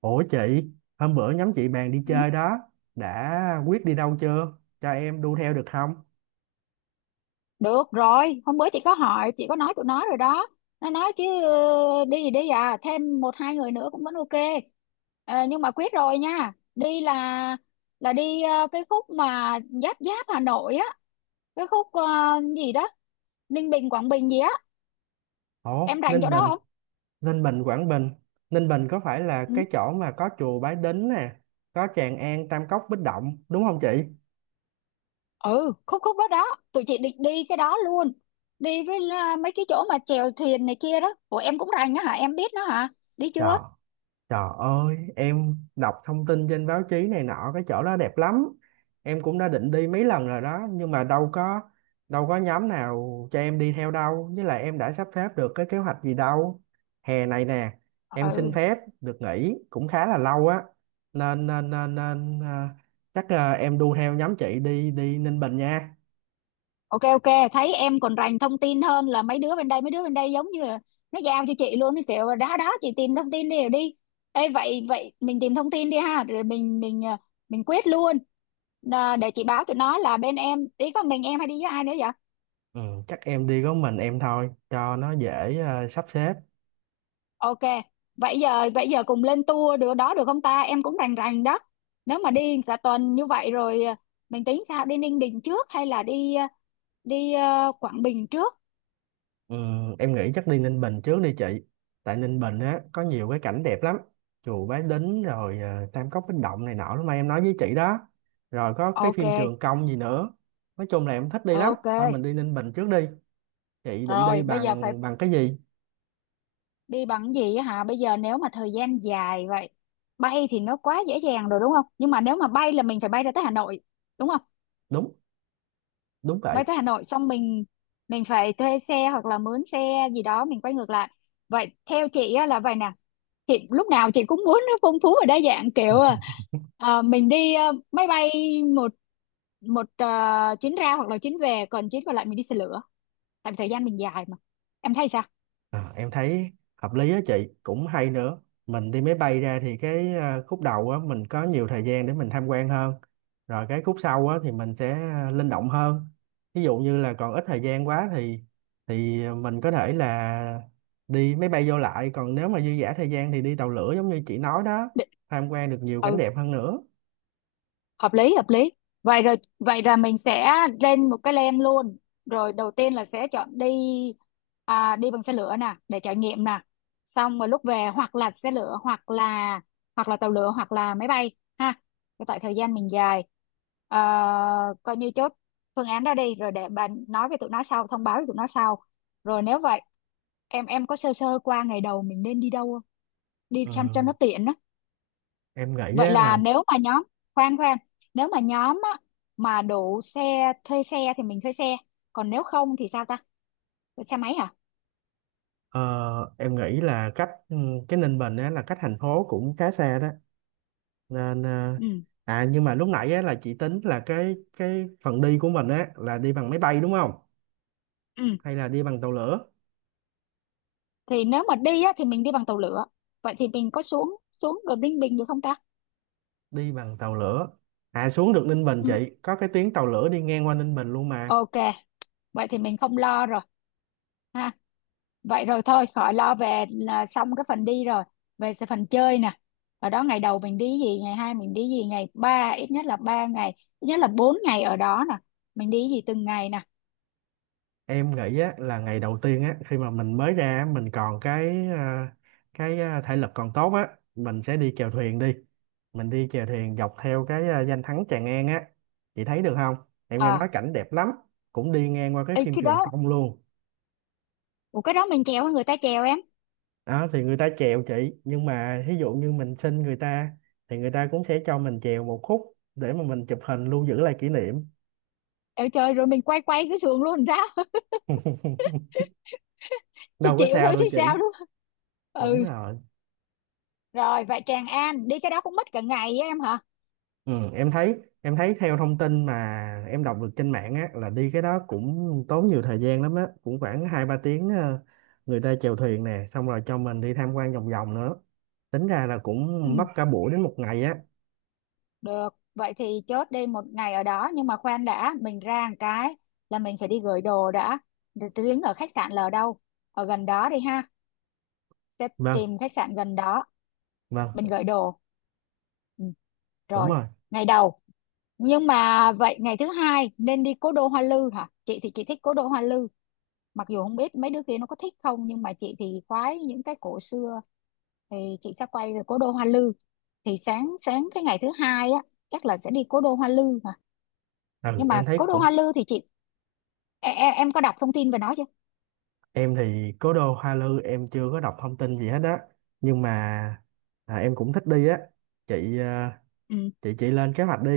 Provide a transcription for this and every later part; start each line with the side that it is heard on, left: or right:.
right: Ủa chị, hôm bữa nhóm chị bàn đi
left: Ừ.
right: chơi đó, đã quyết đi đâu chưa? Cho em đu theo được không?
left: Được rồi, hôm bữa chị có hỏi, chị có nói tụi nó rồi đó. Nó nói chứ đi thì đi thêm một hai người nữa cũng vẫn ok. Ờ, nhưng mà quyết rồi nha. Đi là đi cái khúc mà giáp giáp Hà Nội á, cái khúc gì đó, Ninh Bình Quảng Bình gì á,
right: Ủa,
left: em rành
right: Ninh
left: chỗ đó
right: Bình,
left: không?
right: Ninh Bình, Quảng Bình. Ninh Bình có phải là
left: Ừ,
right: cái chỗ mà có chùa Bái Đính nè, có Tràng An, Tam Cốc, Bích Động, đúng không chị?
left: ừ khúc khúc đó đó, tụi chị định đi cái đó luôn. Đi với mấy cái chỗ mà chèo thuyền này kia đó. Ủa em cũng rành á hả? Em biết nó hả? Đi
right: Trời
left: chưa?
right: Trời ơi, em đọc thông tin trên báo chí này nọ cái chỗ đó đẹp lắm. Em cũng đã định đi mấy lần rồi đó, nhưng mà đâu có nhóm nào cho em đi theo đâu, với lại em đã sắp xếp được cái kế hoạch gì đâu. Hè này nè, em xin
left: Ừ.
right: phép được nghỉ cũng khá là lâu á. Nên chắc em đu theo nhóm chị đi đi Ninh Bình nha.
left: Ok, ok, thấy em còn rành thông tin hơn là mấy đứa bên đây giống như là nó giao cho chị luôn cái kiểu đó đó, chị tìm thông tin đi rồi đi. Ê, vậy vậy mình tìm thông tin đi ha, rồi mình mình quyết luôn. Ờ, để chị báo tụi nó là bên em ý con mình, em hay đi với ai nữa vậy?
right: Ừ, chắc em đi có mình em thôi cho nó dễ sắp xếp.
left: Ok, vậy giờ cùng lên tour được đó, được không ta, em cũng rành rành đó. Nếu mà đi cả tuần như vậy rồi mình tính sao, đi Ninh Bình trước hay là đi đi Quảng Bình trước?
right: Ừ, em nghĩ chắc đi Ninh Bình trước đi chị. Tại Ninh Bình á có nhiều cái cảnh đẹp lắm, chùa Bái Đính rồi Tam Cốc Bích Động này nọ lúc mà em nói với chị đó, rồi có cái phim
left: Ok,
right: Trường Công gì nữa. Nói chung là em thích đi lắm,
left: ok,
right: thôi mình đi Ninh Bình trước đi. Chị định đi
left: rồi bây giờ phải
right: bằng bằng cái gì?
left: đi bằng gì á hả? Bây giờ nếu mà thời gian dài vậy, bay thì nó quá dễ dàng rồi đúng không, nhưng mà nếu mà bay là mình phải bay ra tới Hà Nội đúng không?
right: Đúng đúng vậy.
left: Bay tới Hà Nội xong mình phải thuê xe hoặc là mướn xe gì đó, mình quay ngược lại. Vậy theo chị á, là vậy nè, chị lúc nào chị cũng muốn nó phong phú và đa dạng kiểu mình đi máy bay một một chuyến ra hoặc là chuyến về, còn chuyến còn lại mình đi xe lửa, tại vì thời gian mình dài mà. Em thấy sao?
right: À, em thấy hợp lý á chị, cũng hay nữa. Mình đi máy bay ra thì cái khúc đầu á mình có nhiều thời gian để mình tham quan hơn, rồi cái khúc sau á thì mình sẽ linh động hơn. Ví dụ như là còn ít thời gian quá thì mình có thể là đi máy bay vô lại, còn nếu mà dư dả thời gian thì đi tàu lửa giống như chị nói đó,
left: Định-
right: tham quan được nhiều cảnh đẹp hơn nữa.
left: Hợp lý, hợp lý. Vậy rồi vậy là mình sẽ lên một cái plan luôn. Rồi đầu tiên là sẽ chọn đi đi bằng xe lửa nè để trải nghiệm nè, xong rồi lúc về hoặc là xe lửa hoặc là tàu lửa hoặc là máy bay ha. Cái tại thời gian mình dài. Ờ, coi như chốt phương án đó đi, rồi để bạn nói với tụi nó sau, thông báo với tụi nó sau. Rồi nếu vậy, em có sơ sơ qua ngày đầu mình nên đi đâu không, đi
right: Ừ,
left: chăm cho nó tiện á?
right: em nghĩ
left: Vậy
right: á
left: là
right: là
left: nếu mà nhóm, khoan khoan, nếu mà nhóm á, mà đủ xe thuê xe thì mình thuê xe, còn nếu không thì sao ta? Thuê xe máy à?
right: ờ, em nghĩ là cách cái Ninh Bình á là cách thành phố cũng khá xa đó nên.
left: Ừ.
right: à Nhưng mà lúc nãy á, là chị tính là cái phần đi của mình á là đi bằng máy bay đúng không,
left: Ừ.
right: hay là đi bằng tàu lửa?
left: Thì nếu mà đi á, thì mình đi bằng tàu lửa. Vậy thì mình có xuống xuống đồn Ninh Bình được không ta?
right: Đi bằng tàu lửa. À, xuống được Ninh Bình
left: Ừ.
right: chị, có cái tuyến tàu lửa đi ngang qua Ninh Bình luôn mà.
left: Ok, vậy thì mình không lo rồi ha. Vậy rồi thôi, khỏi lo về, là xong cái phần đi rồi. Về sẽ phần chơi nè. Ở đó ngày đầu mình đi gì, ngày hai mình đi gì, ngày ba, ít nhất là 3 ngày, ít nhất là 4 ngày ở đó nè. Mình đi gì từng ngày nè.
right: Em nghĩ á là ngày đầu tiên á, khi mà mình mới ra á, mình còn cái thể lực còn tốt á, mình sẽ đi chèo thuyền đi. Mình đi chèo thuyền dọc theo cái danh thắng Tràng An á, chị thấy được không? Em nghe
left: À,
right: nói cảnh đẹp lắm, cũng đi ngang qua cái
left: ê
right: phim
left: cái đó,
right: Trường Công luôn.
left: ủa cái đó mình treo, người ta treo em?
right: Đó thì người ta chèo chị, nhưng mà ví dụ như mình xin người ta thì người ta cũng sẽ cho mình chèo một khúc để mà mình chụp hình lưu giữ lại kỷ niệm.
left: Trời trời, rồi mình quay quay cái sườn luôn sao? Thì
right: Đâu có
left: chịu
right: sao
left: thôi
right: đâu
left: chứ
right: chị.
left: sao đúng không?
right: Đúng
left: Ừ.
right: rồi.
left: Rồi vậy Tràng An đi cái đó cũng mất cả ngày á em hả?
right: Ừ, em thấy theo thông tin mà em đọc được trên mạng á là đi cái đó cũng tốn nhiều thời gian lắm á, cũng khoảng 2-3 tiếng người ta chèo thuyền nè, xong rồi cho mình đi tham quan vòng vòng nữa, tính ra là
left: Ừ,
right: cũng mất cả buổi đến một ngày á.
left: được. Vậy thì chốt đi một ngày ở đó, nhưng mà khoan đã, mình ra một cái là mình phải đi gửi đồ đã. Để tiếng ở khách sạn là ở đâu, ở gần đó đi ha, sẽ
right: Vâng,
left: tìm khách sạn gần đó,
right: vâng.
left: mình gửi đồ. Ừ.
right: Đúng
left: Rồi
right: rồi.
left: ngày đầu. Nhưng mà vậy ngày thứ hai nên đi cố đô Hoa Lư hả, chị thì chị thích cố đô Hoa Lư, mặc dù không biết mấy đứa kia nó có thích không, nhưng mà chị thì khoái những cái cổ xưa, thì chị sẽ quay về cố đô Hoa Lư. Thì sáng sáng cái ngày thứ hai á chắc là sẽ đi cố đô Hoa Lư mà.
right: Ừ,
left: Nhưng mà
right: em thấy
left: cố đô
right: cũng.
left: Hoa Lư thì chị, em có đọc thông tin về nó chưa?
right: Em thì cố đô Hoa Lư em chưa có đọc thông tin gì hết á, nhưng mà em cũng thích đi á chị. à,
left: Ừ.
right: chị chị lên kế hoạch đi.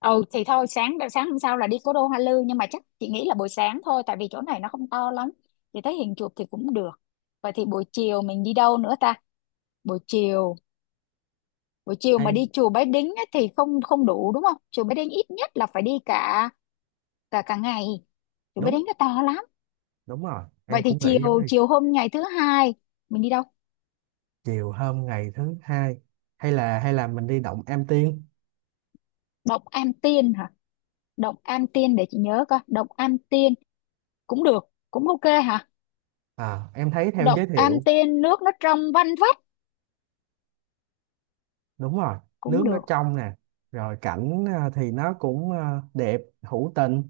left: Ừ thì thôi, sáng sáng hôm sau là đi cố đô Hoa Lư, nhưng mà chắc chị nghĩ là buổi sáng thôi, tại vì chỗ này nó không to lắm, chị thấy hình chụp thì cũng được. Vậy thì buổi chiều mình đi đâu nữa ta? Buổi chiều, buổi chiều mà
right: Hay.
left: đi chùa Bái Đính á, thì không không đủ đúng không, chùa Bái Đính ít nhất là phải đi cả cả cả ngày, tụi bé
right: đúng
left: đánh nó to lắm.
right: đúng rồi,
left: Vậy
right: em
left: thì
right: cũng
left: chiều
right: nghĩ giống như.
left: chiều hôm ngày thứ hai mình đi đâu?
right: Chiều hôm ngày thứ hai, hay là mình đi động Am Tiên.
left: Động Am Tiên hả? Động Am Tiên, để chị nhớ coi, động Am Tiên cũng được, cũng ok hả,
right: À, em thấy theo
left: động
right: giới
left: Am
right: thiệu.
left: Tiên nước nó trong vanh vách,
right: Đúng rồi,
left: cũng
right: nước nó
left: được.
right: trong nè, rồi cảnh thì nó cũng đẹp hữu tình.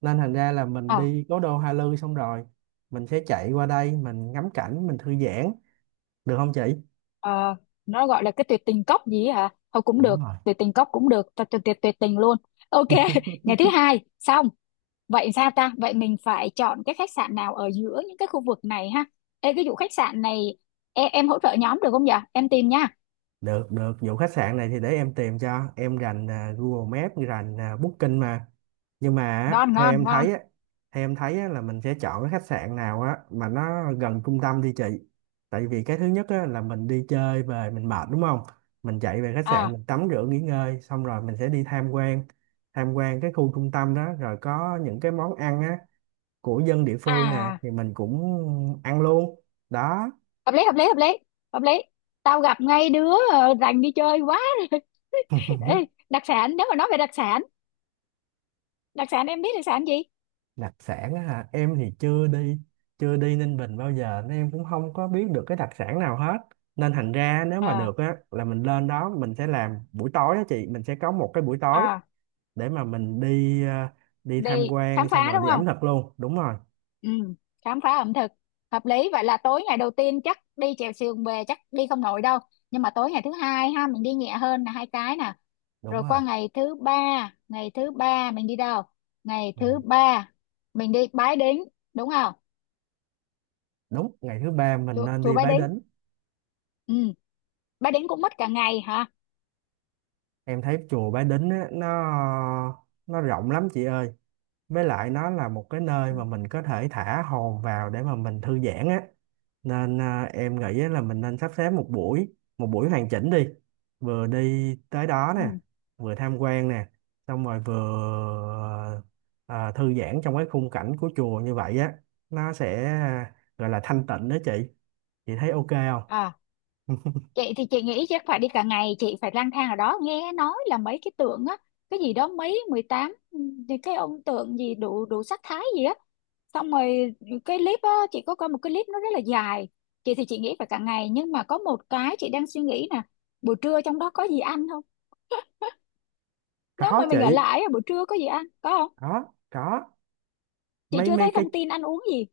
right: Nên thành ra là mình
left: ờ
right: đi cố đô Hoa Lư xong rồi mình sẽ chạy qua đây mình ngắm cảnh mình thư giãn, được không chị?
left: ờ, nó gọi là cái tuyệt tình cốc gì ấy hả, thôi cũng
right: Đúng
left: được,
right: rồi.
left: tuyệt tình cốc cũng được, cho tuyệt tuyệt tình luôn. Ok. Ngày thứ hai xong. Vậy sao ta? Vậy mình phải chọn cái khách sạn nào ở giữa những cái khu vực này ha? Ê, cái vụ khách sạn này, em hỗ trợ nhóm được không nhở? Em tìm nha.
right: Được, được. Vụ khách sạn này thì để em tìm cho. Em rành Google Maps, rành Booking mà. Nhưng mà á,
left: Ngon,
right: theo
left: ngon,
right: em
left: ngon.
right: thấy á, theo em thấy á, là mình sẽ chọn cái khách sạn nào á mà nó gần trung tâm đi chị. Tại vì cái thứ nhất á, là mình đi chơi về mình mệt đúng không? Mình chạy về khách sạn
left: À,
right: mình tắm rửa nghỉ ngơi xong rồi mình sẽ đi tham quan, tham quan cái khu trung tâm đó, rồi có những cái món ăn á của dân địa phương nè
left: à,
right: thì mình cũng ăn luôn. Đó.
left: hợp lý, hợp lý. Tao gặp ngay đứa rành đi chơi quá rồi. Ê, đặc sản, nếu mà nói về đặc sản em biết đặc sản gì?
right: Đặc sản á hả, em thì chưa đi Ninh Bình bao giờ nên em cũng không có biết được cái đặc sản nào hết. Nên thành ra nếu mà
left: À,
right: được á là mình lên đó mình sẽ làm buổi tối á chị, mình sẽ có một cái buổi tối
left: à,
right: để mà mình đi tham
left: đi khám
right: quan xong
left: phá
right: rồi
left: đúng
right: đi
left: không?
right: ẩm thực luôn. Đúng rồi.
left: Ừ, khám phá ẩm thực. Hợp lý, vậy là tối ngày đầu tiên chắc đi chèo sườn về chắc đi không nổi đâu. Nhưng mà tối ngày thứ hai ha, mình đi nhẹ hơn là hai cái nè.
right: Đúng
left: Rồi qua
right: rồi.
left: ngày thứ ba, ngày thứ ba mình đi đâu? Ngày thứ
right: ngày,
left: ba mình đi Bái Đính đúng không?
right: đúng ngày thứ ba mình
left: Chùa,
right: nên
left: chùa
right: đi
left: Bái
right: Bái
left: Đính.
right: Đính.
left: Ừ. Bái Đính cũng mất cả ngày hả?
right: Em thấy chùa Bái Đính á, nó rộng lắm chị ơi, với lại nó là một cái nơi
left: Ừ.
right: mà mình có thể thả hồn vào để mà mình thư giãn á. Nên em nghĩ á là mình nên sắp xếp một buổi hoàn chỉnh đi, vừa đi tới đó nè,
left: Ừ.
right: vừa tham quan nè, xong rồi vừa thư giãn trong cái khung cảnh của chùa như vậy á, nó sẽ gọi là thanh tịnh đó chị. Chị thấy ok không?
left: À, chị thì chị nghĩ chắc phải đi cả ngày, chị phải lang thang ở đó, nghe nói là mấy cái tượng á, cái gì đó, mấy 18 thì cái ông tượng gì đủ đủ sắc thái gì á. Xong rồi cái clip á, chị có coi một cái clip nó rất là dài. Chị thì chị nghĩ phải cả ngày, nhưng mà có một cái chị đang suy nghĩ nè, buổi trưa trong đó có gì ăn không? Nếu
right: Có
left: mà mình ở
right: chị.
left: lại á, buổi trưa có gì ăn có không?
right: Có, có.
left: Chị
right: mấy
left: chưa
right: mấy
left: thấy
right: cái,
left: thông tin ăn uống gì.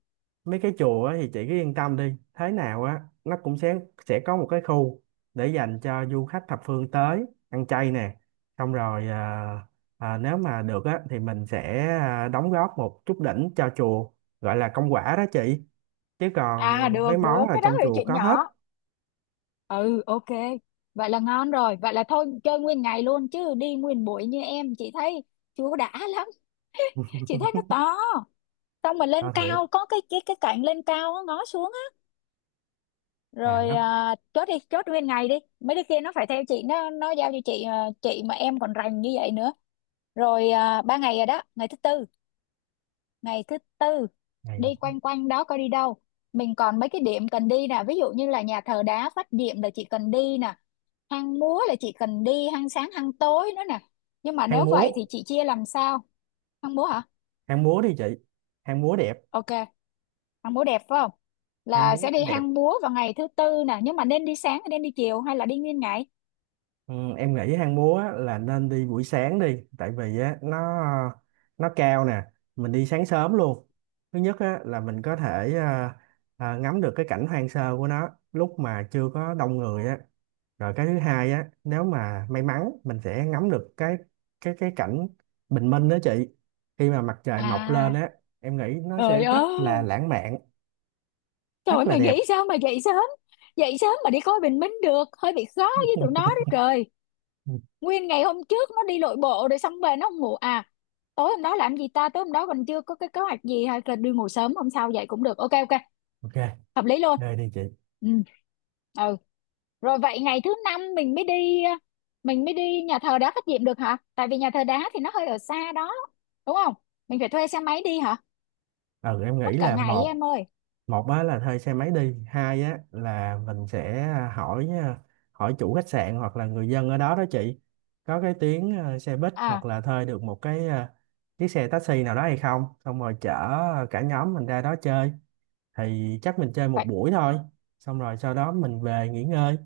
right: mấy cái chùa á thì chị cứ yên tâm đi, thế nào á nó cũng sẽ có một cái khu để dành cho du khách thập phương tới ăn chay nè, xong rồi nếu mà được á thì mình sẽ đóng góp một chút đỉnh cho chùa gọi là công quả đó chị. Chứ còn
left: À
right: mấy
left: được, được,
right: món là
left: cái đó
right: trong
left: là
right: chùa
left: chuyện
right: có hết.
left: nhỏ. Ừ, ok. Vậy là ngon rồi, vậy là thôi chơi nguyên ngày luôn, chứ đi nguyên buổi như em chị thấy chưa có đã lắm. Chị thấy nó to, xong mà lên
right: À, thiệt.
left: cao có cái cái cạnh lên cao á, ngó xuống á.
right: À,
left: Rồi
right: nó
left: à, chốt đi, chốt nguyên ngày đi, mấy đứa kia nó phải theo chị, nó giao cho chị à, chị mà em còn rành như vậy nữa. Rồi à, ba ngày rồi đó. Ngày thứ tư, ngày thứ tư
right: này.
left: đi quanh quanh đó coi đi đâu. Mình còn mấy cái điểm cần đi nè, ví dụ như là nhà thờ đá Phát Diệm là chị cần đi nè, hang múa là chị cần đi, hang sáng hang tối nữa nè. Nhưng mà
right: hang
left: nếu
right: múa
left: vậy thì chị chia làm sao? Hang múa hả?
right: hang múa đi chị. hang múa đẹp
left: Ok, hang múa đẹp phải không,
right: hang
left: là
right: múa
left: sẽ đi
right: đẹp
left: hang múa vào ngày thứ tư nè, nhưng mà nên đi sáng hay nên đi chiều hay là đi nguyên ngày?
right: Ừ, em nghĩ hang múa á, là nên đi buổi sáng đi, tại vì á nó cao nè. Mình đi sáng sớm luôn, thứ nhất á là mình có thể ngắm được cái cảnh hoang sơ của nó lúc mà chưa có đông người á, rồi cái thứ hai á nếu mà may mắn mình sẽ ngắm được cái cảnh bình minh đó chị, khi mà mặt trời mọc lên
left: À,
right: á. Em nghĩ nó sẽ
left: trời
right: rất là
left: ơi,
right: lãng mạn,
left: trời ơi
right: rất là
left: mày
right: đẹp.
left: nghĩ sao mà dậy sớm, dậy sớm mà đi coi bình minh được, hơi bị khó với tụi nó đó trời. Nguyên ngày hôm trước nó đi lội bộ rồi, xong về nó không ngủ à? Tối hôm đó làm gì ta, tối hôm đó mình chưa có cái kế hoạch gì, hay là đi ngủ sớm hôm sau dậy cũng được, ok ok,
right: Ok.
left: hợp lý luôn.
right: Đây đi chị.
left: Ừ. Ừ. Rồi vậy ngày thứ năm mình mới đi mình mới đi nhà thờ đá Phát Diệm được hả, tại vì nhà thờ đá thì nó hơi ở xa đó đúng không, mình phải thuê xe máy đi hả?
right: Ừ, em nghĩ
left: Mất cả
right: là
left: ngày ấy,
right: một
left: em ơi.
right: một á là thuê xe máy đi, hai á là mình sẽ hỏi hỏi chủ khách sạn hoặc là người dân ở đó đó chị, có cái tuyến xe buýt
left: À,
right: hoặc là thuê được một cái chiếc xe taxi nào đó hay không, xong rồi chở cả nhóm mình ra đó chơi. Thì chắc mình chơi một buổi thôi, xong rồi sau đó mình về nghỉ ngơi.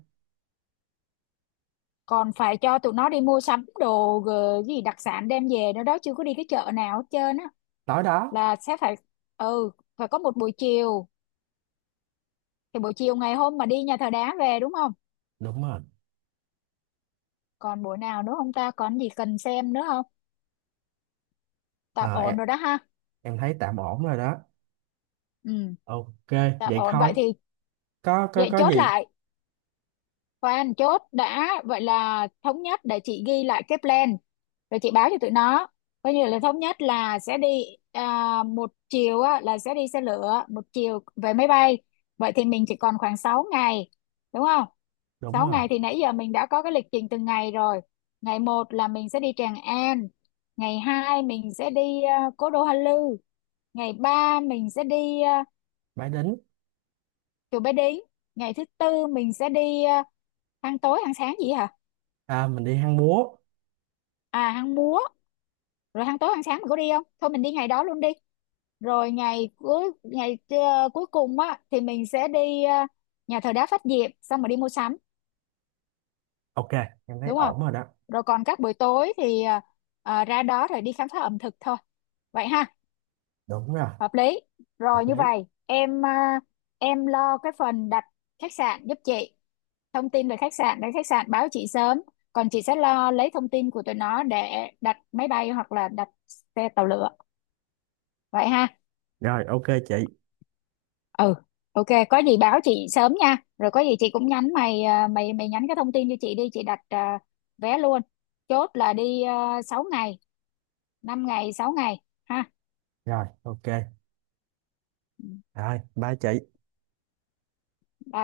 left: còn phải cho tụi nó đi mua sắm đồ gì đặc sản đem về nữa đó, chưa có đi cái chợ nào hết trơn á,
right: Tối đó.
left: là sẽ phải, ừ, phải có một buổi chiều, thì buổi chiều ngày hôm mà đi nhà thờ đá về đúng không?
right: Đúng rồi.
left: Còn buổi nào nữa không ta, còn gì cần xem nữa không? Tạm
right: Ờ, em,
left: ổn rồi đó ha.
right: em thấy tạm ổn rồi đó.
left: Ừ.
right: Ok.
left: Tạm
right: Vậy
left: ổn vậy
right: thôi,
left: thì,
right: có có
left: vậy
right: có
left: chốt
right: gì.
left: lại, khoan chốt đã, vậy là thống nhất, để chị ghi lại cái plan rồi chị báo cho tụi nó. Coi như là thống nhất là sẽ đi à, một chiều á, là sẽ đi xe lửa, một chiều về máy bay. Vậy thì mình chỉ còn khoảng 6 ngày đúng không?
right: Đúng
left: 6
right: rồi.
left: ngày thì nãy giờ mình đã có cái lịch trình từng ngày rồi. Ngày một là mình sẽ đi Tràng An, ngày 2 mình sẽ đi Cố Đô Hoa Lư, ngày 3 mình sẽ đi
right: Bái Đính.
left: Chùa Bái Đính, ngày thứ tư mình sẽ đi ăn tối ăn sáng gì hả,
right: À, mình đi hang múa.
left: à hang múa. Rồi hang tối hang sáng mình có đi không, thôi mình đi ngày đó luôn đi. Rồi ngày cuối, ngày cuối cùng á thì mình sẽ đi nhà thờ đá Phát Diệm xong rồi đi mua sắm
right: Ok, em thấy
left: đúng không?
right: ổn rồi đó.
left: Rồi còn các buổi tối thì ra đó rồi đi khám phá ẩm thực thôi vậy ha.
right: Đúng rồi.
left: Hợp lý.
right: Hợp
left: Rồi như
right: lý.
left: vậy em em lo cái phần đặt khách sạn giúp chị, thông tin về khách sạn để khách sạn báo chị sớm. Còn chị sẽ lo lấy thông tin của tụi nó để đặt máy bay hoặc là đặt xe tàu lửa vậy ha.
right: Rồi ok chị.
left: Ừ. Ok, có gì báo chị sớm nha, rồi có gì chị cũng nhắn mày à, mày mày nhắn cái thông tin cho chị đi, chị đặt vé luôn. Chốt là đi, 6 ngày, 5 ngày 6 ngày ha.
right: Rồi ok.
left: Ừ.
right: Rồi bye chị.
left: Bye.